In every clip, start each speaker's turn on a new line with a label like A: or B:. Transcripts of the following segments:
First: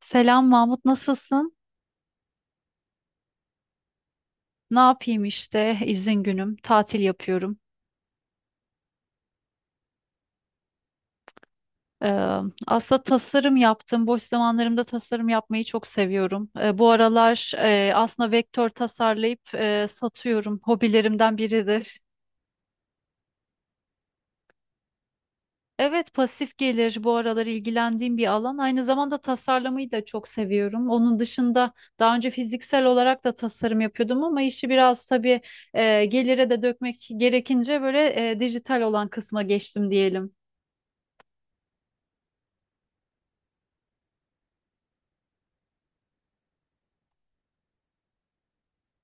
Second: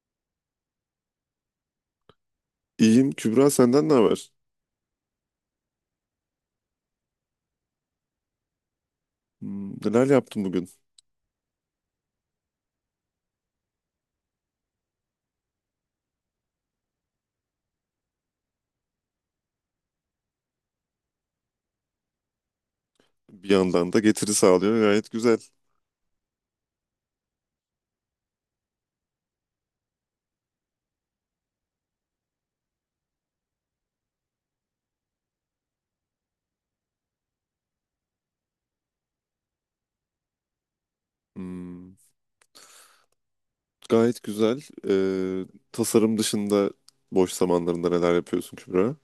A: Selam Mahmut, nasılsın?
B: İyiyim. Kübra senden ne haber?
A: Ne yapayım işte, izin günüm, tatil yapıyorum.
B: Hmm, neler yaptın bugün?
A: Ee, Aslında tasarım yaptım. Boş zamanlarımda tasarım yapmayı çok seviyorum. Bu aralar aslında vektör tasarlayıp satıyorum. Hobilerimden biridir.
B: Bir yandan da getiri sağlıyor. Gayet güzel.
A: Evet, pasif gelir bu aralar ilgilendiğim bir alan. Aynı zamanda tasarlamayı da çok seviyorum. Onun dışında daha önce fiziksel olarak da tasarım yapıyordum ama işi biraz tabii gelire de dökmek gerekince böyle dijital olan kısma geçtim diyelim.
B: Hmm, gayet güzel. Ee, Tasarım dışında boş zamanlarında neler yapıyorsun Kübra?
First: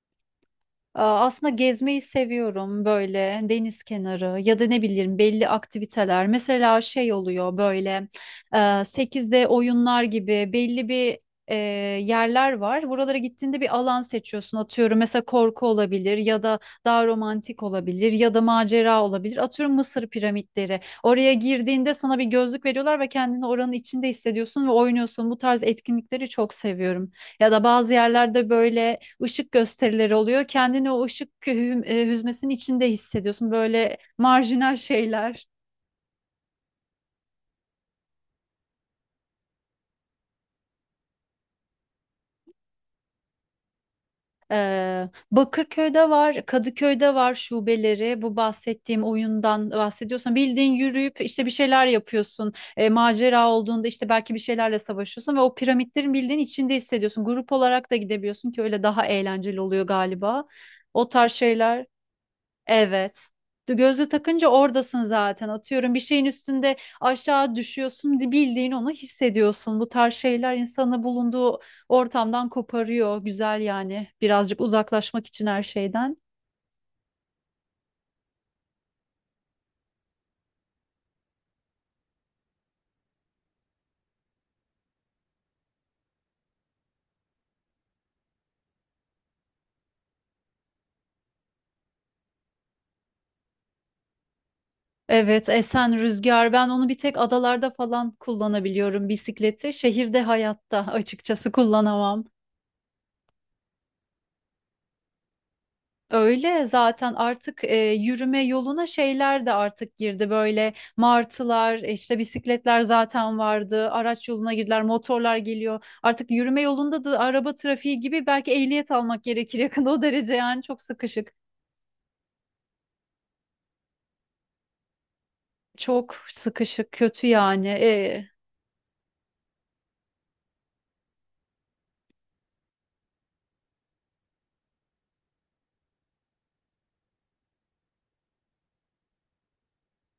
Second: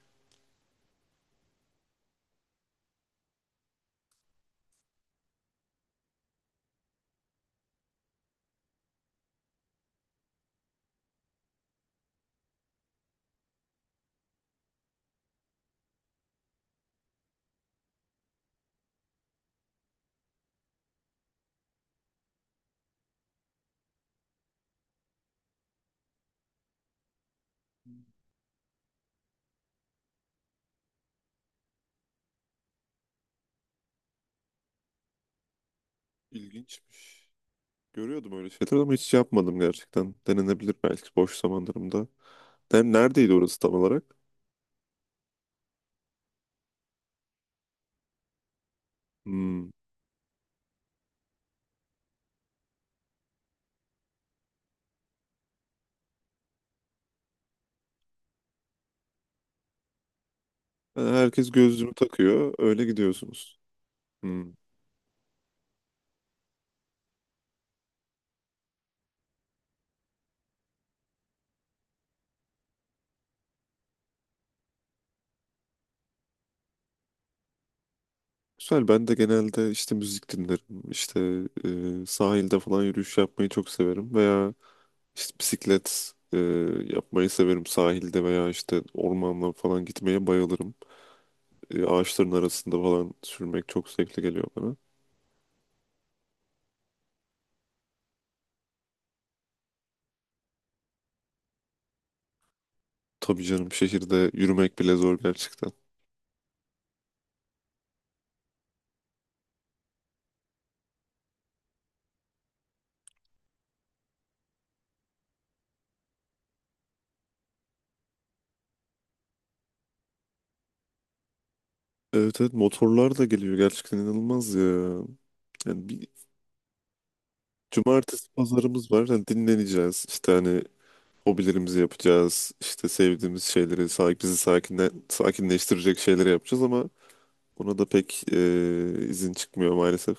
A: Aa, aslında gezmeyi seviyorum, böyle deniz kenarı ya da ne bileyim belli aktiviteler. Mesela şey oluyor, böyle e, 8'de oyunlar gibi belli bir e, yerler var. Buralara gittiğinde bir alan seçiyorsun. Atıyorum, mesela korku olabilir ya da daha romantik olabilir ya da macera olabilir. Atıyorum Mısır piramitleri. Oraya girdiğinde sana bir gözlük veriyorlar ve kendini oranın içinde hissediyorsun ve oynuyorsun. Bu tarz etkinlikleri çok seviyorum. Ya da bazı yerlerde böyle ışık gösterileri oluyor. Kendini o ışık hüzmesinin içinde hissediyorsun. Böyle marjinal şeyler.
B: İlginçmiş. Görüyordum öyle şeyler ama hiç yapmadım gerçekten. Denenebilir belki boş zamanlarımda. Neredeydi orası tam olarak?
A: Bakırköy'de var, Kadıköy'de var şubeleri. Bu bahsettiğim
B: Hmm.
A: oyundan bahsediyorsan bildiğin yürüyüp işte bir şeyler yapıyorsun. Macera olduğunda işte belki bir şeylerle savaşıyorsun ve o piramitlerin bildiğin içinde hissediyorsun. Grup olarak da gidebiliyorsun ki öyle daha eğlenceli oluyor galiba. O tarz
B: Herkes
A: şeyler.
B: gözlüğünü takıyor. Öyle
A: Evet.
B: gidiyorsunuz.
A: Gözlüğü takınca
B: Hmm.
A: oradasın zaten. Atıyorum, bir şeyin üstünde aşağı düşüyorsun, bildiğin onu hissediyorsun. Bu tarz şeyler insanı bulunduğu ortamdan koparıyor. Güzel yani. Birazcık uzaklaşmak için her şeyden.
B: Güzel. Ben de genelde işte müzik dinlerim. İşte sahilde falan yürüyüş yapmayı çok severim. Veya İşte bisiklet yapmayı severim. Sahilde veya işte ormanla falan gitmeye bayılırım. Ağaçların arasında falan sürmek çok zevkli geliyor bana.
A: Evet, esen rüzgar. Ben onu bir tek adalarda falan kullanabiliyorum bisikleti. Şehirde hayatta açıkçası kullanamam.
B: Tabii canım şehirde yürümek bile zor gerçekten.
A: Öyle zaten artık yürüme yoluna şeyler de artık girdi, böyle martılar, işte bisikletler zaten vardı, araç yoluna girdiler, motorlar geliyor artık yürüme yolunda da, araba trafiği gibi, belki ehliyet almak gerekir yakında, o derece yani, çok sıkışık
B: Evet evet, motorlar da geliyor gerçekten, inanılmaz ya. Yani bir
A: çok sıkışık kötü yani
B: cumartesi pazarımız var. Yani dinleneceğiz. İşte hani hobilerimizi yapacağız. İşte sevdiğimiz şeyleri, bizi sakinleştirecek şeyleri yapacağız ama ona da pek izin çıkmıyor maalesef.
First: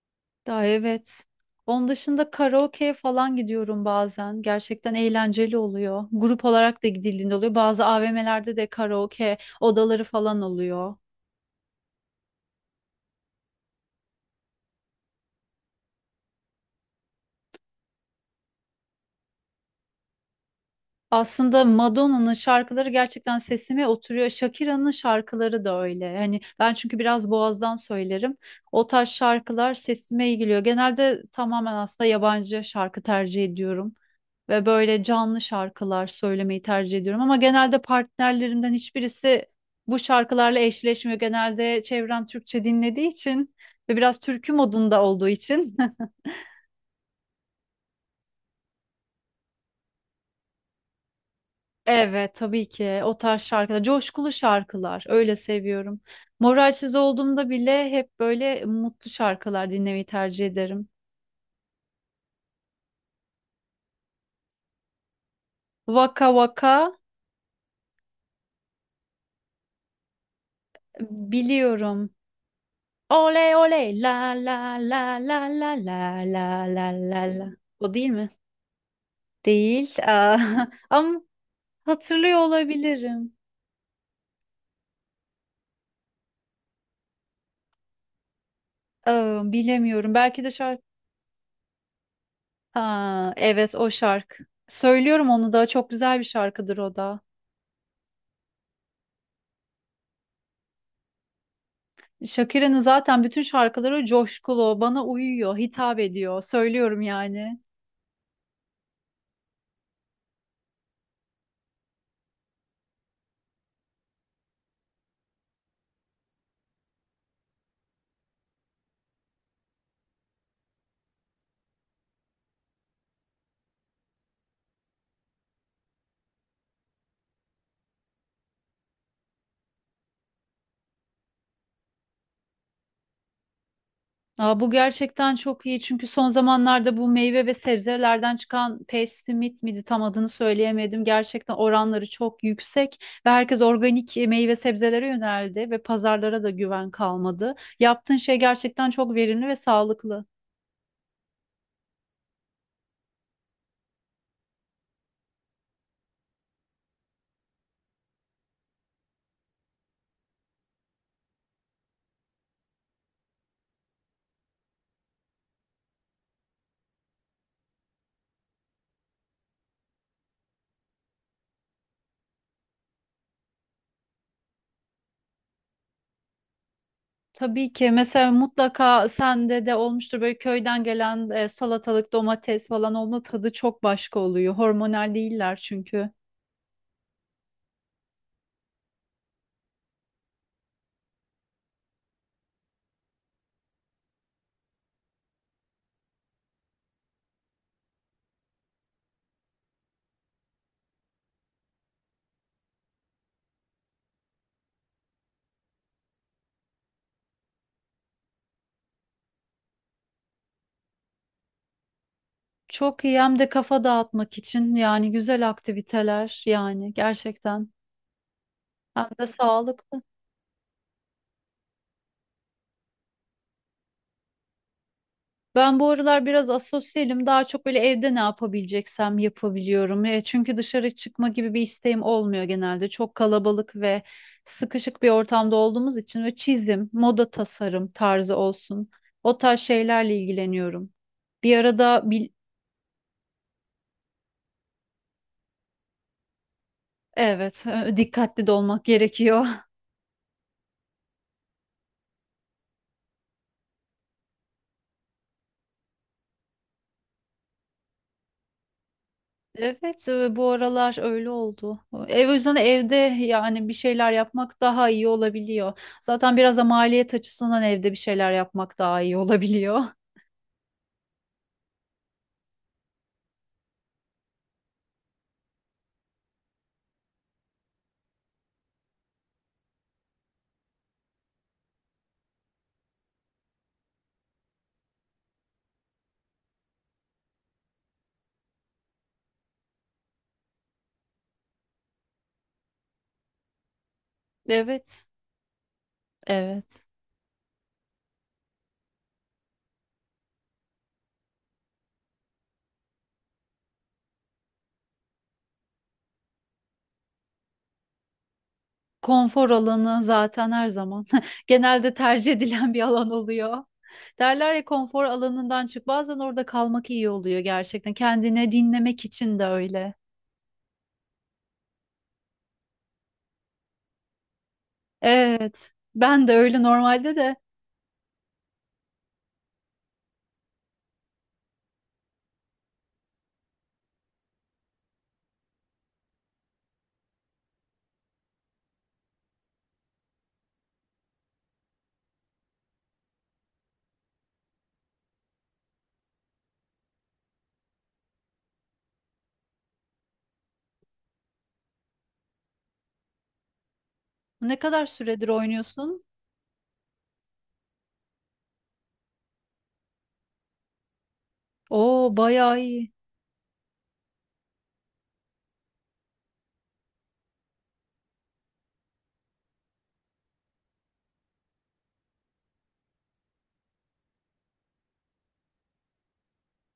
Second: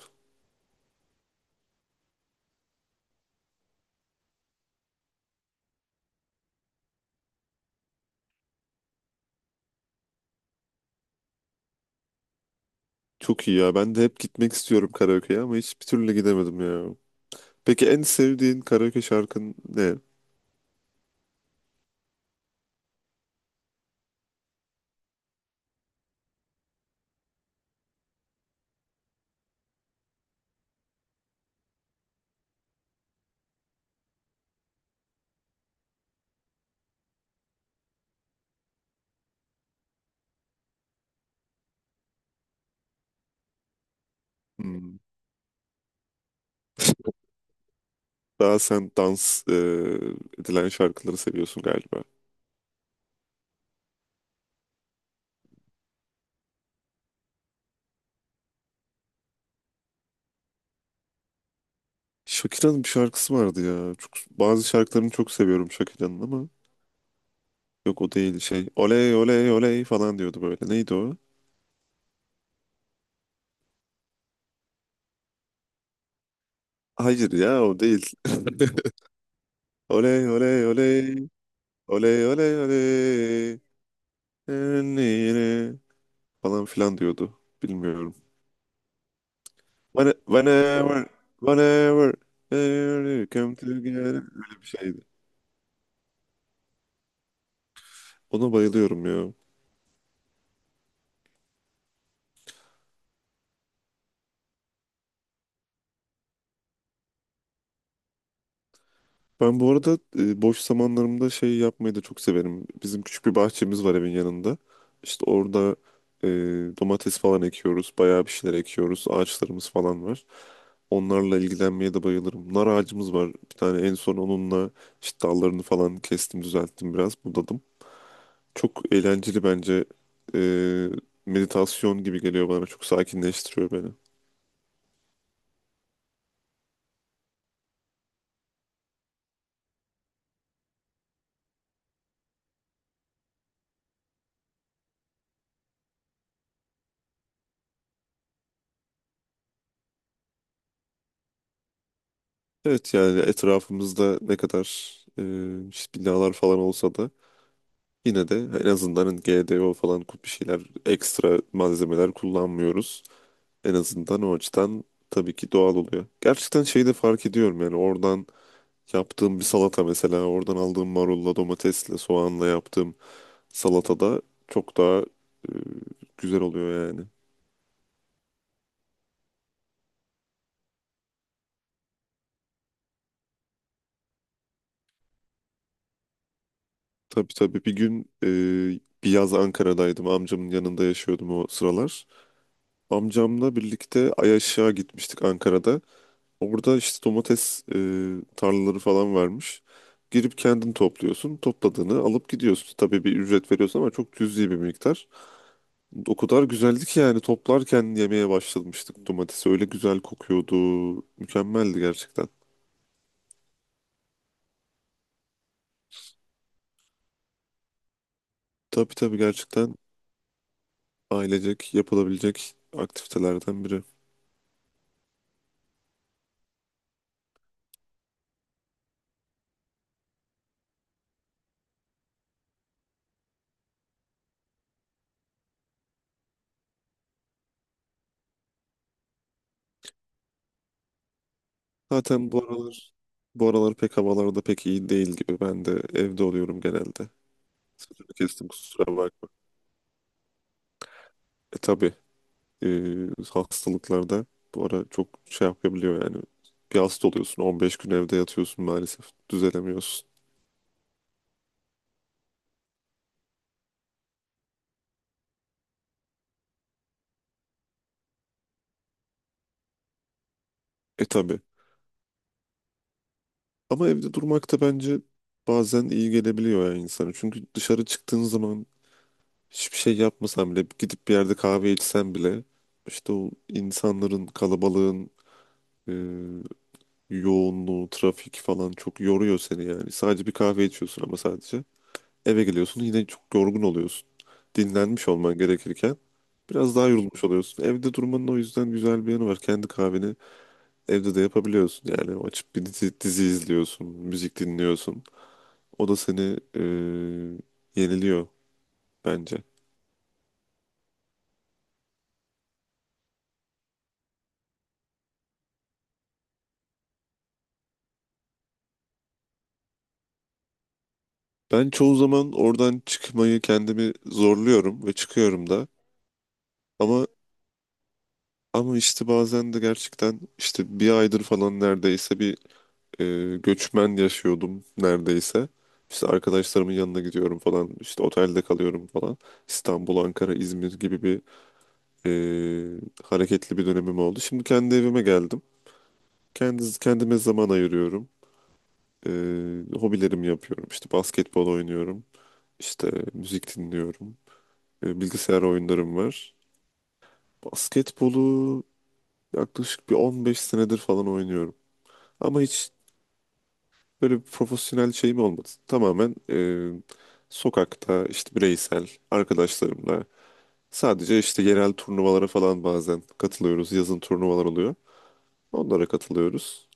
A: daha. Evet, onun dışında karaoke falan gidiyorum, bazen gerçekten eğlenceli oluyor, grup olarak da gidildiğinde oluyor, bazı AVM'lerde de karaoke odaları falan oluyor.
B: Çok iyi ya. Ben de hep gitmek istiyorum karaoke'ye ama hiçbir türlü gidemedim ya. Peki en sevdiğin karaoke şarkın ne?
A: Aslında Madonna'nın şarkıları gerçekten sesime oturuyor. Shakira'nın şarkıları da öyle. Hani ben çünkü biraz boğazdan söylerim. O tarz şarkılar sesime iyi geliyor. Genelde tamamen aslında yabancı şarkı tercih ediyorum ve böyle canlı şarkılar söylemeyi tercih ediyorum, ama genelde partnerlerimden hiçbirisi bu şarkılarla eşleşmiyor. Genelde çevrem Türkçe dinlediği için ve biraz türkü
B: Hmm.
A: modunda olduğu için.
B: Daha sen dans edilen şarkıları seviyorsun galiba.
A: Evet tabii ki, o tarz şarkılar, coşkulu şarkılar, öyle seviyorum. Moralsiz olduğumda bile hep böyle mutlu şarkılar dinlemeyi tercih ederim.
B: Shakira'nın bir şarkısı vardı ya. Çok, bazı şarkılarını çok seviyorum Shakira'nın
A: Vaka
B: ama
A: vaka
B: yok, o değil, şey. Oley oley oley falan diyordu böyle. Neydi o?
A: biliyorum. Oley oley la la la la la la la la la
B: Hayır
A: la.
B: ya, o
A: O değil
B: değil.
A: mi? Değil.
B: Oley
A: Aa,
B: oley
A: ama
B: oley oley
A: hatırlıyor olabilirim.
B: oley oley falan filan diyordu. Bilmiyorum.
A: Aa, bilemiyorum. Belki de şarkı.
B: Whenever, whenever, whenever you
A: Ha,
B: come
A: evet, o
B: together.
A: şarkı.
B: Öyle bir şeydi.
A: Söylüyorum onu da, çok güzel bir şarkıdır o da.
B: Ona bayılıyorum ya.
A: Shakira'nın zaten bütün şarkıları coşkulu, bana uyuyor, hitap ediyor. Söylüyorum yani.
B: Ben bu arada boş zamanlarımda şey yapmayı da çok severim. Bizim küçük bir bahçemiz var evin yanında. İşte orada e, domates falan ekiyoruz. Bayağı bir şeyler ekiyoruz. Ağaçlarımız falan var. Onlarla ilgilenmeye de bayılırım. Nar ağacımız var. Bir tane en son onunla işte dallarını falan kestim, düzelttim biraz. Budadım. Çok eğlenceli bence. Ee, Meditasyon gibi geliyor bana. Çok sakinleştiriyor beni.
A: Aa, bu gerçekten çok iyi, çünkü son zamanlarda bu meyve ve sebzelerden çıkan Pestimit miydi, tam adını söyleyemedim. Gerçekten oranları çok yüksek ve herkes organik meyve sebzelere yöneldi ve pazarlara da güven kalmadı. Yaptığın şey gerçekten çok verimli ve sağlıklı.
B: Evet yani etrafımızda ne kadar işte binalar falan olsa da yine de en azından hani GDO falan bir şeyler, ekstra malzemeler kullanmıyoruz. En azından o açıdan tabii ki doğal oluyor. Gerçekten şeyi de fark ediyorum yani oradan yaptığım bir salata mesela, oradan aldığım marulla, domatesle, soğanla yaptığım salatada çok daha e, güzel oluyor yani.
A: Tabii ki, mesela mutlaka sende de olmuştur, böyle köyden gelen salatalık, domates falan, onun tadı çok başka oluyor. Hormonal değiller çünkü.
B: Tabii tabii, bir gün bir yaz Ankara'daydım. Amcamın yanında yaşıyordum o sıralar. Amcamla birlikte Ayaşık'a gitmiştik Ankara'da. Orada işte domates tarlaları falan varmış. Girip kendin topluyorsun. Topladığını alıp gidiyorsun. Tabii bir ücret veriyorsun ama çok cüzi bir miktar. O kadar güzeldi ki yani toplarken yemeye başlamıştık domatesi. Öyle güzel kokuyordu. Mükemmeldi gerçekten.
A: Çok iyi, hem de kafa dağıtmak için yani, güzel aktiviteler yani, gerçekten
B: Tabii
A: hem
B: tabii,
A: de
B: gerçekten
A: sağlıklı.
B: ailecek yapılabilecek aktivitelerden biri.
A: Ben bu aralar biraz asosyalim. Daha çok böyle evde ne yapabileceksem yapabiliyorum. Çünkü dışarı çıkma gibi bir isteğim olmuyor genelde. Çok kalabalık ve sıkışık bir ortamda olduğumuz için, ve çizim, moda tasarım tarzı olsun. O tarz şeylerle ilgileniyorum. Bir arada
B: Zaten bu aralar, pek havalarda pek iyi değil gibi. Ben de evde oluyorum genelde.
A: evet,
B: Sözünü
A: dikkatli
B: kestim,
A: de olmak
B: kusura bakma.
A: gerekiyor.
B: E tabii, e, hastalıklarda bu ara çok şey yapabiliyor yani. Bir hasta oluyorsun, 15 gün evde yatıyorsun maalesef.
A: Evet,
B: Düzelemiyorsun.
A: bu aralar öyle oldu. Ev, o yüzden evde yani bir şeyler yapmak daha iyi olabiliyor. Zaten biraz da maliyet açısından evde bir şeyler yapmak daha iyi olabiliyor.
B: E tabii. Ama evde durmak da bence bazen iyi gelebiliyor yani insana. Çünkü dışarı çıktığın zaman hiçbir şey yapmasan bile, gidip bir yerde kahve içsen bile işte o insanların kalabalığın e, yoğunluğu, trafik falan çok yoruyor seni yani. Sadece bir kahve içiyorsun ama sadece. Eve geliyorsun yine çok yorgun oluyorsun.
A: Evet,
B: Dinlenmiş olman gerekirken
A: evet.
B: biraz daha yorulmuş oluyorsun. Evde durmanın o yüzden güzel bir yanı var. Kendi kahveni evde de yapabiliyorsun. Yani açıp bir dizi izliyorsun, müzik dinliyorsun. O da seni yeniliyor bence.
A: Konfor alanı zaten her zaman genelde tercih edilen bir alan oluyor. Derler ya, konfor alanından çık. Bazen orada kalmak iyi oluyor gerçekten. Kendine dinlemek için de öyle.
B: Ben çoğu zaman oradan çıkmayı kendimi zorluyorum ve çıkıyorum da.
A: Evet. Ben de öyle
B: Ama
A: normalde de.
B: ama işte bazen de gerçekten işte bir aydır falan neredeyse bir e, göçmen yaşıyordum neredeyse. İşte arkadaşlarımın yanına gidiyorum falan. İşte otelde kalıyorum falan. İstanbul, Ankara, İzmir gibi bir e, hareketli bir dönemim oldu. Şimdi kendi evime geldim. Kendime zaman ayırıyorum. E, Hobilerimi yapıyorum. İşte basketbol oynuyorum. İşte müzik dinliyorum.
A: Ne kadar süredir
B: Bilgisayar oyunlarım
A: oynuyorsun?
B: var. Basketbolu yaklaşık bir 15 senedir falan oynuyorum.
A: Oo,
B: Ama
A: bayağı
B: hiç
A: iyi.
B: böyle bir profesyonel şey mi olmadı? Tamamen sokakta işte bireysel arkadaşlarımla sadece işte yerel turnuvalara falan bazen katılıyoruz. Yazın turnuvalar oluyor. Onlara katılıyoruz.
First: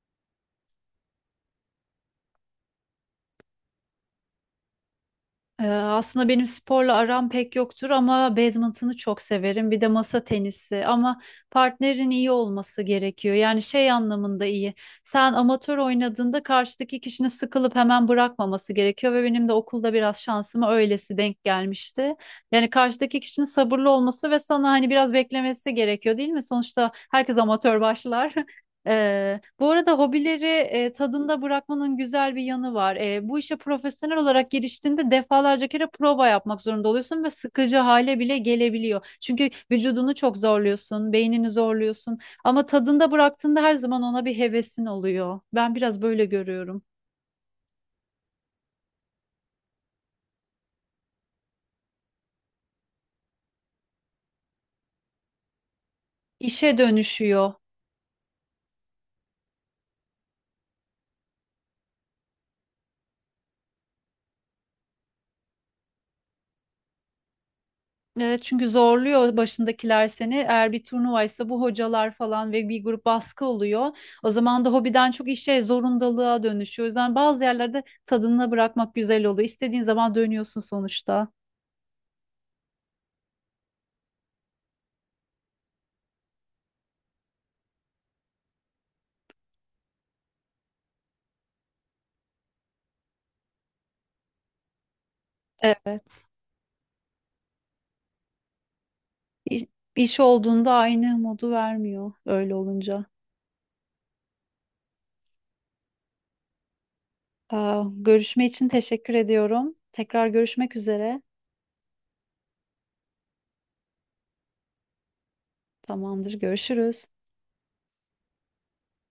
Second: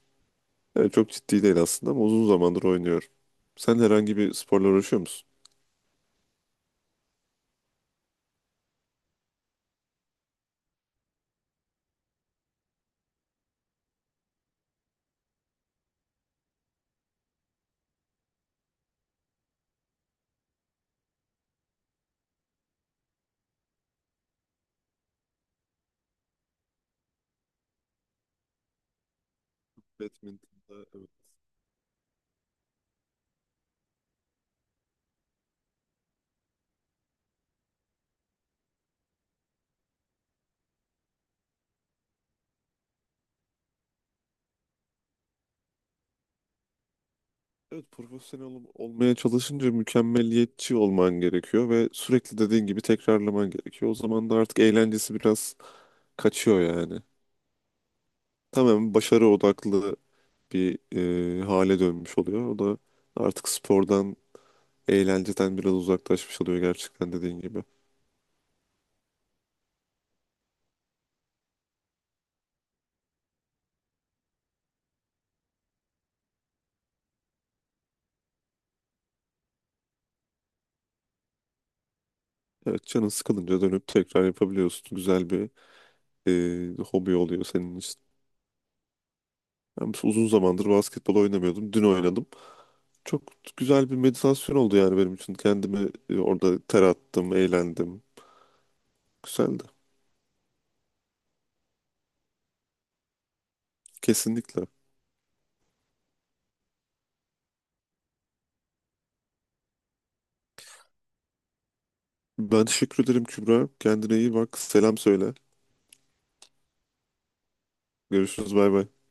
B: Yani çok ciddi değil aslında ama uzun zamandır oynuyorum. Sen herhangi bir sporla uğraşıyor musun?
A: Aslında benim sporla aram pek yoktur ama badminton'u çok severim. Bir de masa tenisi, ama partnerin iyi olması gerekiyor. Yani şey anlamında iyi. Sen amatör oynadığında karşıdaki kişinin sıkılıp hemen bırakmaması gerekiyor, ve benim de okulda biraz şansıma öylesi denk gelmişti. Yani karşıdaki kişinin sabırlı olması ve sana hani biraz beklemesi gerekiyor değil mi? Sonuçta herkes amatör başlar. Bu arada hobileri
B: Badminton'da evet.
A: tadında bırakmanın güzel bir yanı var. Bu işe profesyonel olarak giriştiğinde defalarca kere prova yapmak zorunda oluyorsun ve sıkıcı hale bile gelebiliyor. Çünkü vücudunu çok zorluyorsun, beynini zorluyorsun. Ama tadında bıraktığında her zaman ona bir hevesin oluyor. Ben biraz böyle görüyorum.
B: Evet, profesyonel olmaya çalışınca mükemmeliyetçi olman gerekiyor ve sürekli dediğin gibi tekrarlaman gerekiyor. O zaman da artık eğlencesi biraz kaçıyor
A: İşe
B: yani.
A: dönüşüyor.
B: Tamamen başarı odaklı bir hale dönmüş oluyor. O da artık spordan, eğlenceden biraz uzaklaşmış oluyor gerçekten dediğin gibi.
A: Evet, çünkü zorluyor başındakiler seni. Eğer bir turnuvaysa, bu hocalar falan ve bir grup baskı oluyor. O zaman da hobiden çok işe, zorundalığa dönüşüyor. O yüzden bazı yerlerde tadına bırakmak güzel oluyor. İstediğin zaman dönüyorsun sonuçta.
B: Evet, canın sıkılınca dönüp tekrar yapabiliyorsun. Güzel bir hobi oluyor senin için. Ben uzun zamandır basketbol oynamıyordum. Dün oynadım. Çok güzel bir meditasyon oldu yani benim için. Kendimi
A: Evet.
B: orada ter attım, eğlendim. Güzeldi.
A: İş olduğunda aynı modu vermiyor öyle olunca.
B: Kesinlikle.
A: Aa, görüşme için teşekkür ediyorum. Tekrar görüşmek üzere.
B: Ben teşekkür ederim Kübra. Kendine iyi bak. Selam söyle.
A: Tamamdır, görüşürüz.
B: Görüşürüz. Bay bay.